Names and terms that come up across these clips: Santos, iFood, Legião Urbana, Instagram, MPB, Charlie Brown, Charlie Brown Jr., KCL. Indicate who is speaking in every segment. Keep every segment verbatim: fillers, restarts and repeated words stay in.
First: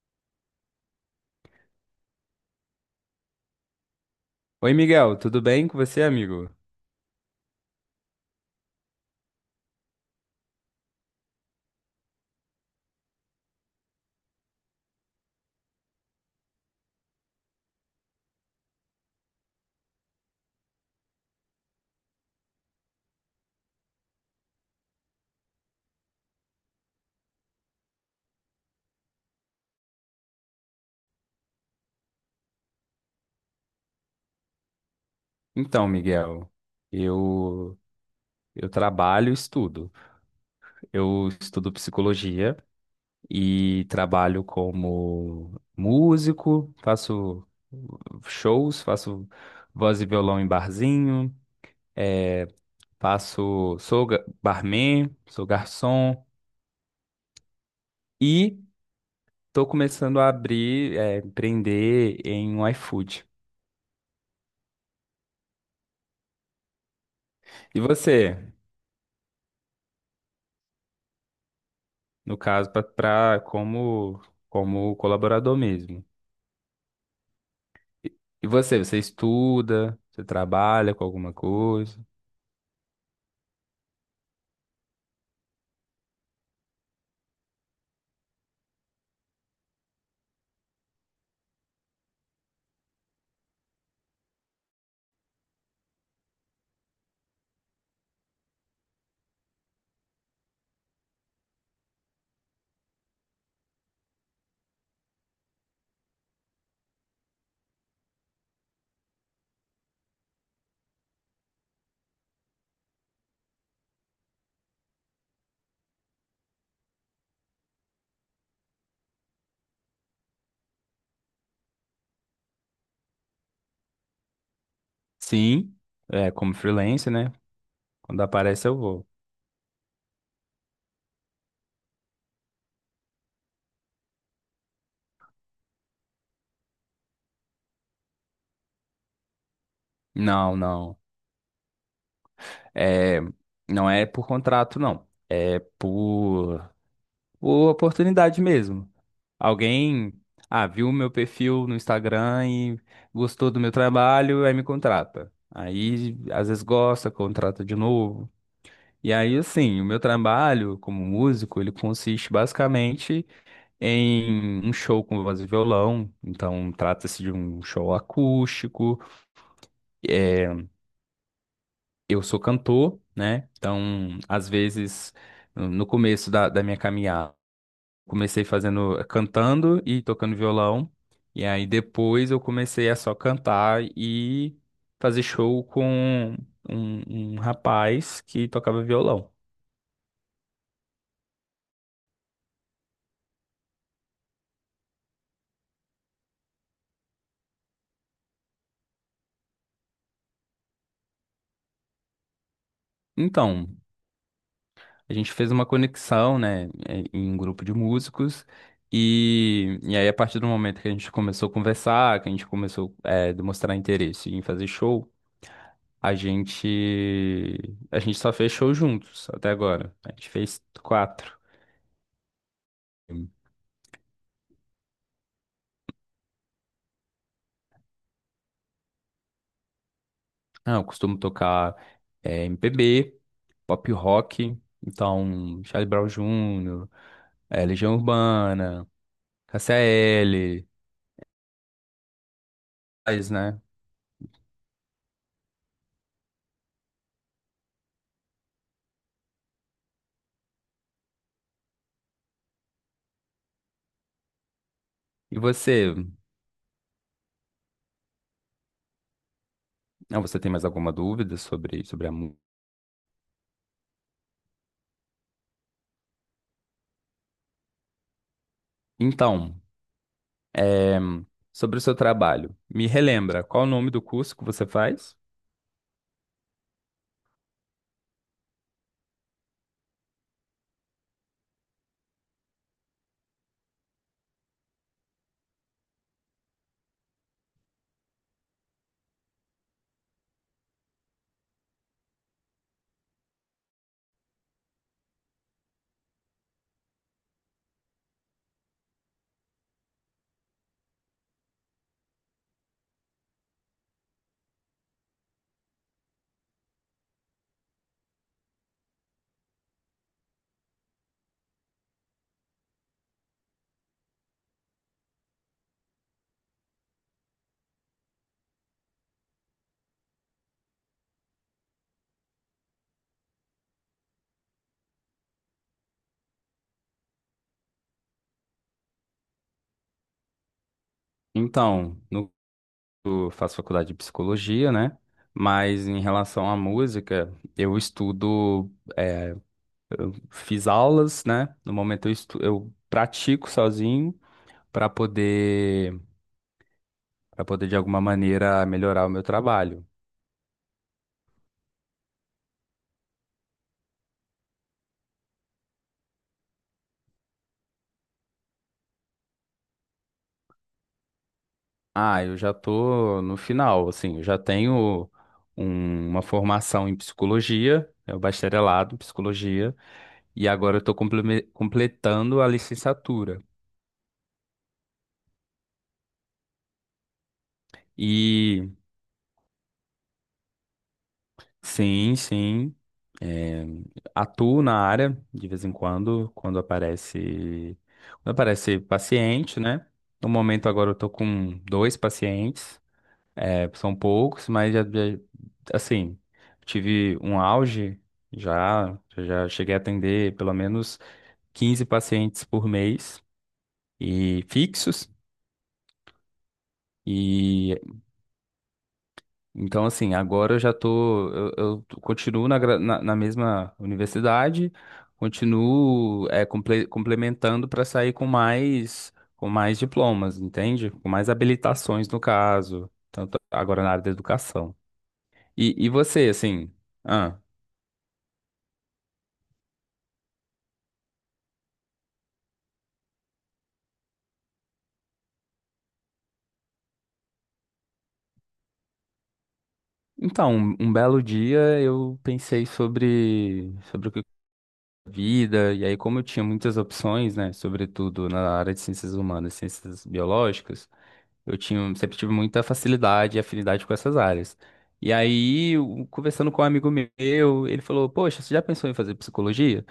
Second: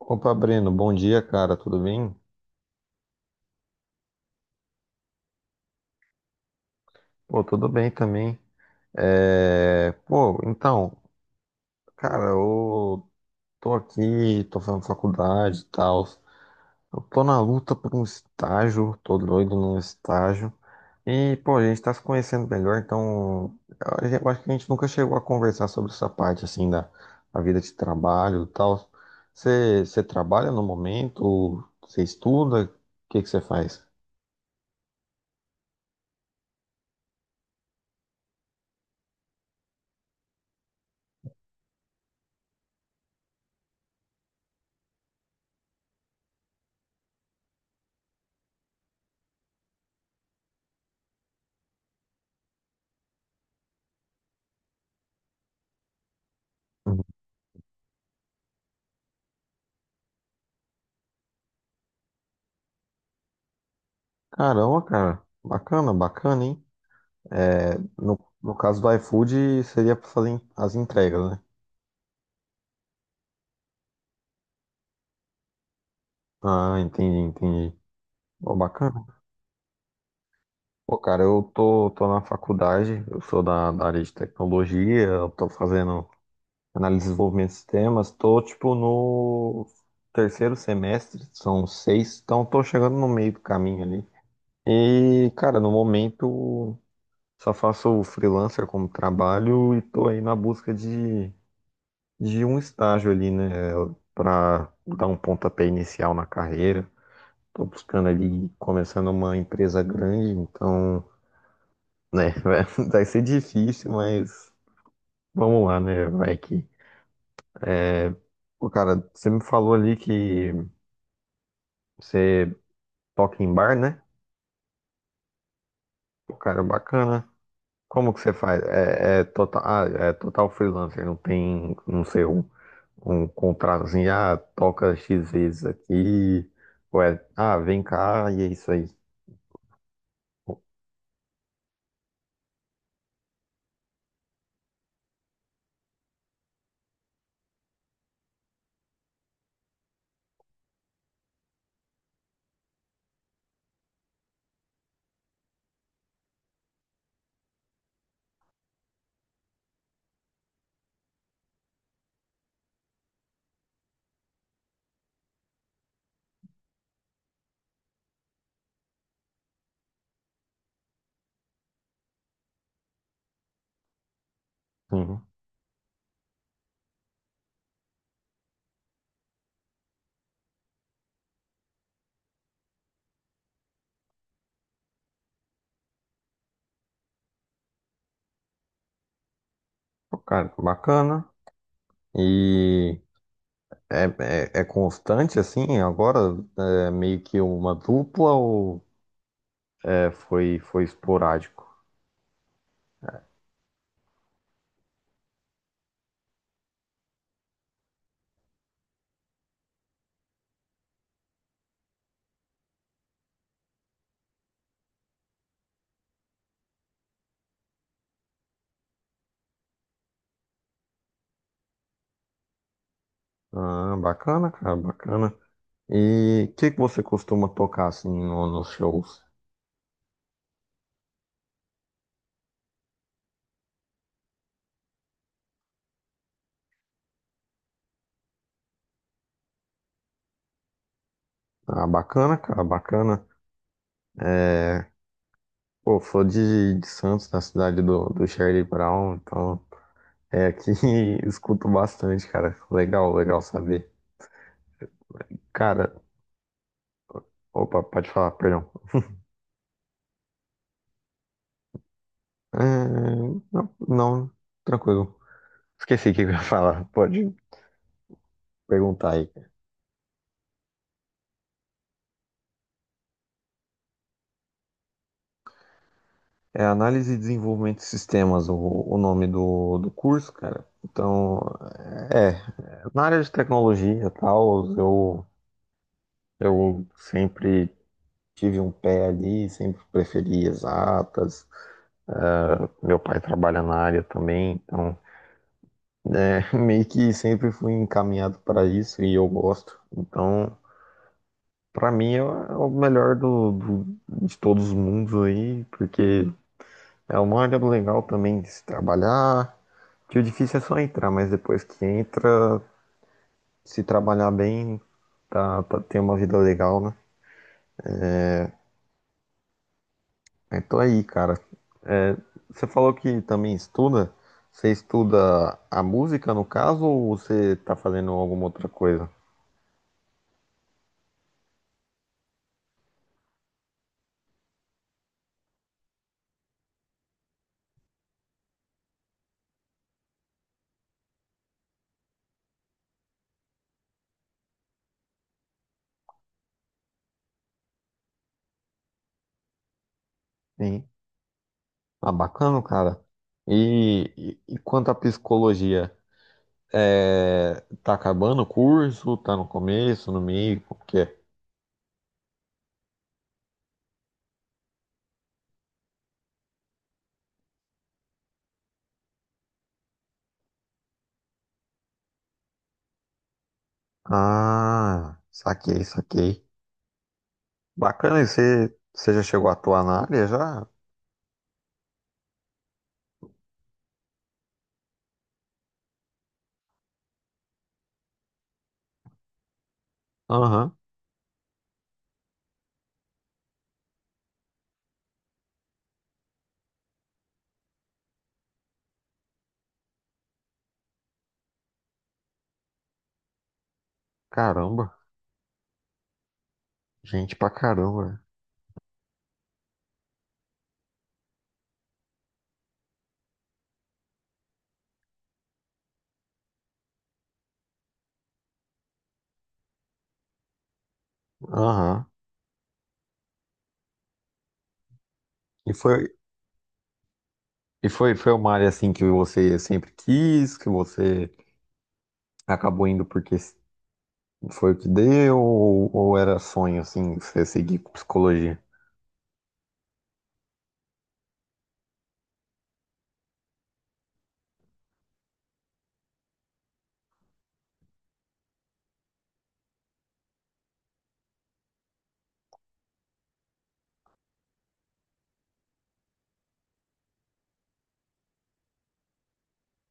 Speaker 1: Opa, Breno, bom dia, cara, tudo bem?
Speaker 2: Oi, Miguel, tudo bem com você, amigo?
Speaker 1: Pô, tudo bem também. É, Pô, então, cara, eu tô aqui, tô fazendo faculdade e tal. Eu tô na luta por um estágio, tô doido num estágio. E, pô, a gente tá se conhecendo melhor, então a gen- eu acho que a gente nunca chegou a conversar sobre essa parte, assim, da, da vida de trabalho e tal. Você você trabalha no momento? Você estuda? O que que você faz?
Speaker 2: Então, Miguel, eu eu trabalho e estudo. Eu estudo psicologia e trabalho como músico, faço shows, faço voz e violão em barzinho, eh, faço, sou ga- barman, sou garçom e estou começando a abrir, eh, empreender em um iFood.
Speaker 1: Caramba, cara. Bacana, bacana, hein? É,
Speaker 2: E
Speaker 1: no,
Speaker 2: você?
Speaker 1: no caso do iFood, seria pra fazer en- as entregas, né?
Speaker 2: No caso, para como como colaborador mesmo.
Speaker 1: Ah, entendi, entendi.
Speaker 2: E
Speaker 1: Pô,
Speaker 2: você, você
Speaker 1: bacana.
Speaker 2: estuda, você trabalha
Speaker 1: Pô,
Speaker 2: com
Speaker 1: cara,
Speaker 2: alguma
Speaker 1: eu tô,
Speaker 2: coisa?
Speaker 1: tô na faculdade, eu sou da, da área de tecnologia, eu tô fazendo análise de desenvolvimento de sistemas, tô, tipo, no terceiro semestre, são seis, então tô chegando no meio do caminho ali. E, cara, no momento, só faço freelancer como trabalho e tô aí na busca de de um estágio ali, né, para dar um pontapé inicial na carreira. Tô buscando ali começando uma empresa grande, então, né, vai, vai ser difícil, mas vamos lá, né, vai que. é, Pô, cara, você me falou ali que você toca em bar, né?
Speaker 2: Sim, é
Speaker 1: Pô,
Speaker 2: como
Speaker 1: cara,
Speaker 2: freelance,
Speaker 1: bacana.
Speaker 2: né?
Speaker 1: Como que
Speaker 2: Quando
Speaker 1: você faz?
Speaker 2: aparece eu vou.
Speaker 1: É, é total, ah, é total freelancer, não tem, não sei, um, um contrato assim, ah, toca X vezes aqui, ou é, ah, vem cá e é isso aí.
Speaker 2: Não, não. É, não é por contrato, não. É por, por oportunidade mesmo. Alguém, ah, viu meu perfil no Instagram e gostou do meu trabalho, aí me contrata. Aí, às vezes gosta, contrata de novo. E aí, assim, o meu trabalho como músico, ele consiste basicamente em um show com voz e violão. Então, trata-se de um show acústico. É, eu sou cantor, né? Então, às vezes,
Speaker 1: Sim.
Speaker 2: no começo da, da minha caminhada, comecei fazendo, cantando e tocando violão. E aí, depois, eu comecei a só cantar e fazer show com um um rapaz que tocava violão.
Speaker 1: Pô, cara, que bacana. E é, é, é constante assim? Agora é meio que uma dupla ou é, foi, foi esporádico?
Speaker 2: Então, a gente fez uma conexão, né, eh, em um grupo de músicos. E, e aí, a partir do momento que a gente começou a conversar, que a gente começou a demonstrar interesse em fazer show, a gente, a gente só fez show juntos até agora. A gente fez quatro.
Speaker 1: Ah, bacana, cara, bacana. E o que que você costuma tocar assim no- nos shows?
Speaker 2: Ah, eu costumo tocar eh, M P B, pop rock, então Charlie Brown júnior, eh, Legião Urbana, K C L,
Speaker 1: Ah, bacana, cara, bacana.
Speaker 2: mas, né?
Speaker 1: É, pô, sou de, de Santos, da cidade do, do Charlie Brown, então é aqui escuto bastante, cara. Legal, legal saber.
Speaker 2: E
Speaker 1: Cara,
Speaker 2: você?
Speaker 1: opa, pode falar, perdão.
Speaker 2: Ah, você tem mais alguma dúvida sobre, sobre a música?
Speaker 1: É, não, não, tranquilo. Esqueci o que eu ia falar. Pode perguntar aí.
Speaker 2: Então, é, sobre o seu trabalho, me relembra, qual o nome do curso que você faz?
Speaker 1: É análise e desenvolvimento de sistemas, o, o nome do, do curso, cara. Então, é, na área de tecnologia e tal, eu, eu sempre tive um pé ali, sempre preferi exatas. Ah, meu pai trabalha na área também, então, é, meio que sempre fui encaminhado para isso e eu gosto. Então, pra mim é o melhor do, do- de todos os mundos aí, porque é uma área legal também de se trabalhar, que o difícil é só entrar, mas depois que entra, se trabalhar bem, tá, tá, tem uma vida legal, né? Então aí, cara, é, você falou que também estuda, você estuda a música no caso, ou você tá fazendo alguma outra coisa?
Speaker 2: Então, no- eu faço faculdade de psicologia, né? Mas em relação à música, eu estudo, é, fiz aulas, né? No momento eu, estu- eu pratico sozinho para poder, para poder de alguma maneira melhorar o meu trabalho.
Speaker 1: Sim. Ah, bacana, cara. E, e, e quanto à psicologia? É, tá acabando o curso? Tá no começo, no meio? Como que é?
Speaker 2: Ah, eu já tô no final, assim, eu já tenho um- uma formação em psicologia, é o bacharelado em psicologia. E agora eu estou completando a licenciatura.
Speaker 1: Ah, saquei, saquei. Bacana, e
Speaker 2: E
Speaker 1: você, você já chegou a atuar na área já?
Speaker 2: sim, sim, é, atuo na área de vez em quando, quando aparece, quando aparece paciente, né? No momento
Speaker 1: Aham.
Speaker 2: agora eu estou com dois pacientes, é, são poucos, mas já, já- assim, tive um auge já, já cheguei a atender pelo menos quinze pacientes por mês e
Speaker 1: Caramba,
Speaker 2: fixos.
Speaker 1: gente pra
Speaker 2: E
Speaker 1: caramba.
Speaker 2: então, assim, agora eu já tô. Eu, eu t- continuo na, gra- na, na mesma universidade, continuo é, comple- complementando para sair com mais, com mais diplomas, entende? Com mais
Speaker 1: Aham.
Speaker 2: habilitações, no caso, tanto agora na área da educação.
Speaker 1: E
Speaker 2: E, e
Speaker 1: foi,
Speaker 2: você, assim. Ah,
Speaker 1: e foi, foi uma área assim que você sempre quis, que você acabou indo porque foi o que deu, ou, ou era sonho assim, você seguir com psicologia?
Speaker 2: então, um, um belo dia eu pensei sobre, sobre o que vida, e aí, como eu tinha muitas opções, né, sobretudo na área de ciências humanas, ciências biológicas. Eu tinha, sempre tive muita facilidade e afinidade com essas áreas. E aí, o- conversando com um amigo meu, ele falou: Poxa, você já pensou em fazer psicologia?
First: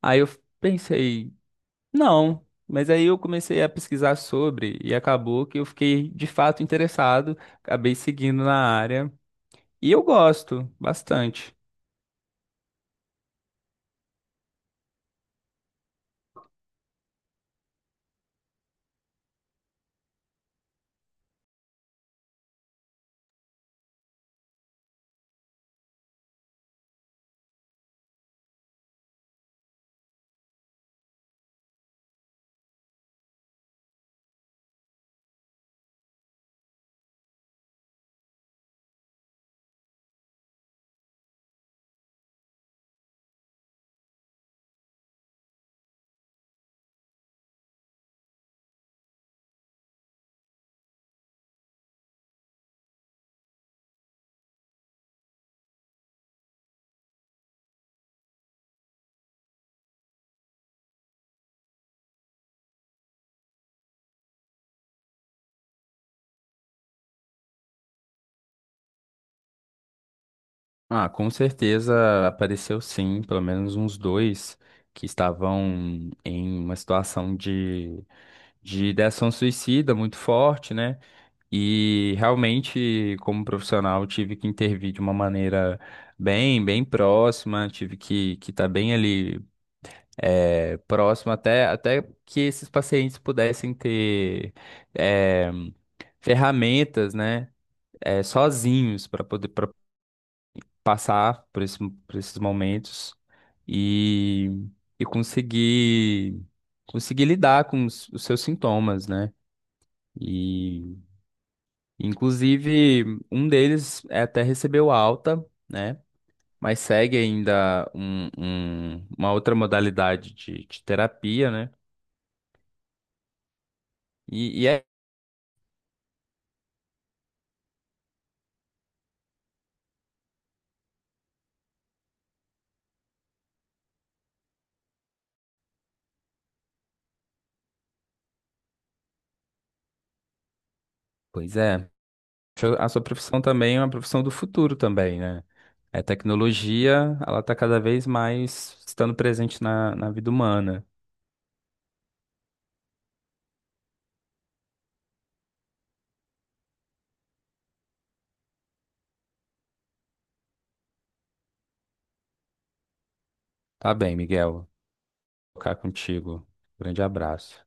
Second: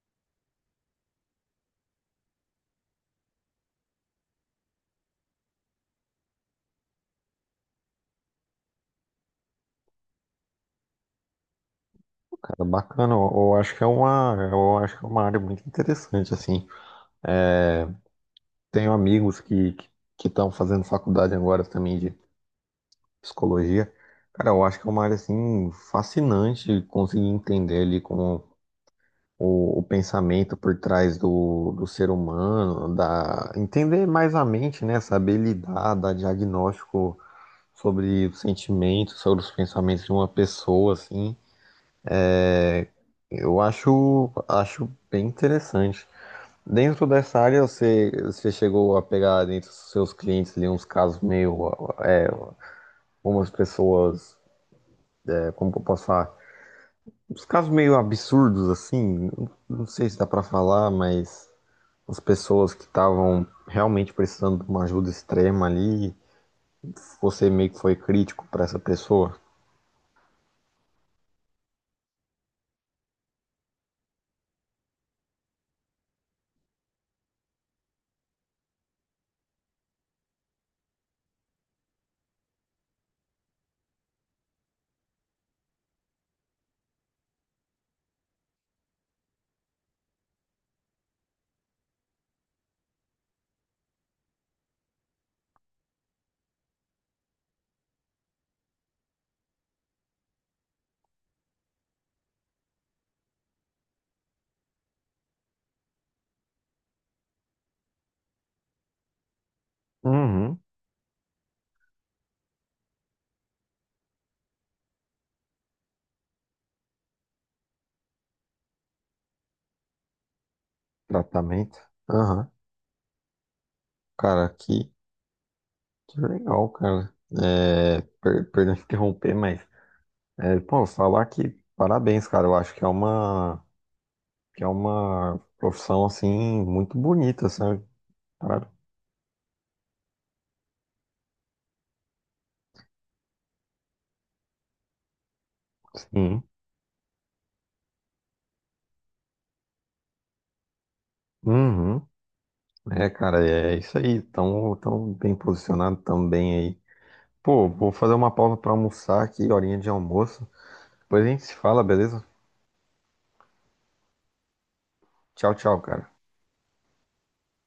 Speaker 2: Aí eu pensei: Não. Mas aí eu comecei a pesquisar sobre e acabou que eu fiquei de fato interessado, acabei seguindo na área. E eu gosto bastante.
Speaker 1: Cara, bacana, eu, eu acho que é uma, eu acho que é uma área muito interessante, assim. Tenho amigos que que estão fazendo faculdade agora também de psicologia. Cara, eu acho que é uma área assim fascinante conseguir entender ali como o, o pensamento por trás do, do ser humano, da entender mais a mente, né? Saber lidar, dar diagnóstico sobre os sentimentos, sobre os pensamentos de uma pessoa, assim. Eu acho acho bem interessante. Dentro dessa área, você, você chegou a pegar dentro dos seus clientes ali uns casos meio, é, umas pessoas, é, como que eu posso falar, uns casos meio absurdos assim, não, não sei se dá pra falar, mas as pessoas que estavam realmente precisando de uma ajuda extrema ali, você meio que foi crítico pra essa pessoa.
Speaker 2: Ah, com certeza apareceu sim, pelo menos uns dois que estavam em uma situação de, de ideação suicida muito forte, né? E realmente, como profissional, tive que intervir de uma maneira bem, bem próxima, tive que que estar bem ali é, próximo até, até que esses pacientes pudessem ter é, ferramentas, né, é, sozinhos para poder pra passar por esse, por esses momentos e, e conseguir, conseguir lidar com os, os seus sintomas, né?
Speaker 1: Uhum.
Speaker 2: Inclusive, um deles é, até recebeu alta, né? Mas segue ainda um- um- uma outra modalidade de, de terapia, né?
Speaker 1: Tratamento. Aham. Cara,
Speaker 2: E, e é,
Speaker 1: que, que legal, cara. É, per- perdão interromper, mas é, pô, falar que parabéns, cara. Eu acho que é uma que é uma profissão assim muito bonita, sabe? Para-
Speaker 2: pois é, a sua profissão também é uma profissão do futuro também, né? A
Speaker 1: Sim.
Speaker 2: tecnologia, ela está cada vez mais estando presente na, na vida humana.
Speaker 1: Uhum. É, cara, é isso aí. Tão, tão bem posicionado também aí. Pô, vou fazer uma pausa pra almoçar aqui, horinha de almoço. Depois a gente se fala, beleza?
Speaker 2: Tá bem, Miguel.
Speaker 1: Tchau,
Speaker 2: Vou ficar
Speaker 1: tchau, cara.
Speaker 2: contigo. Grande abraço.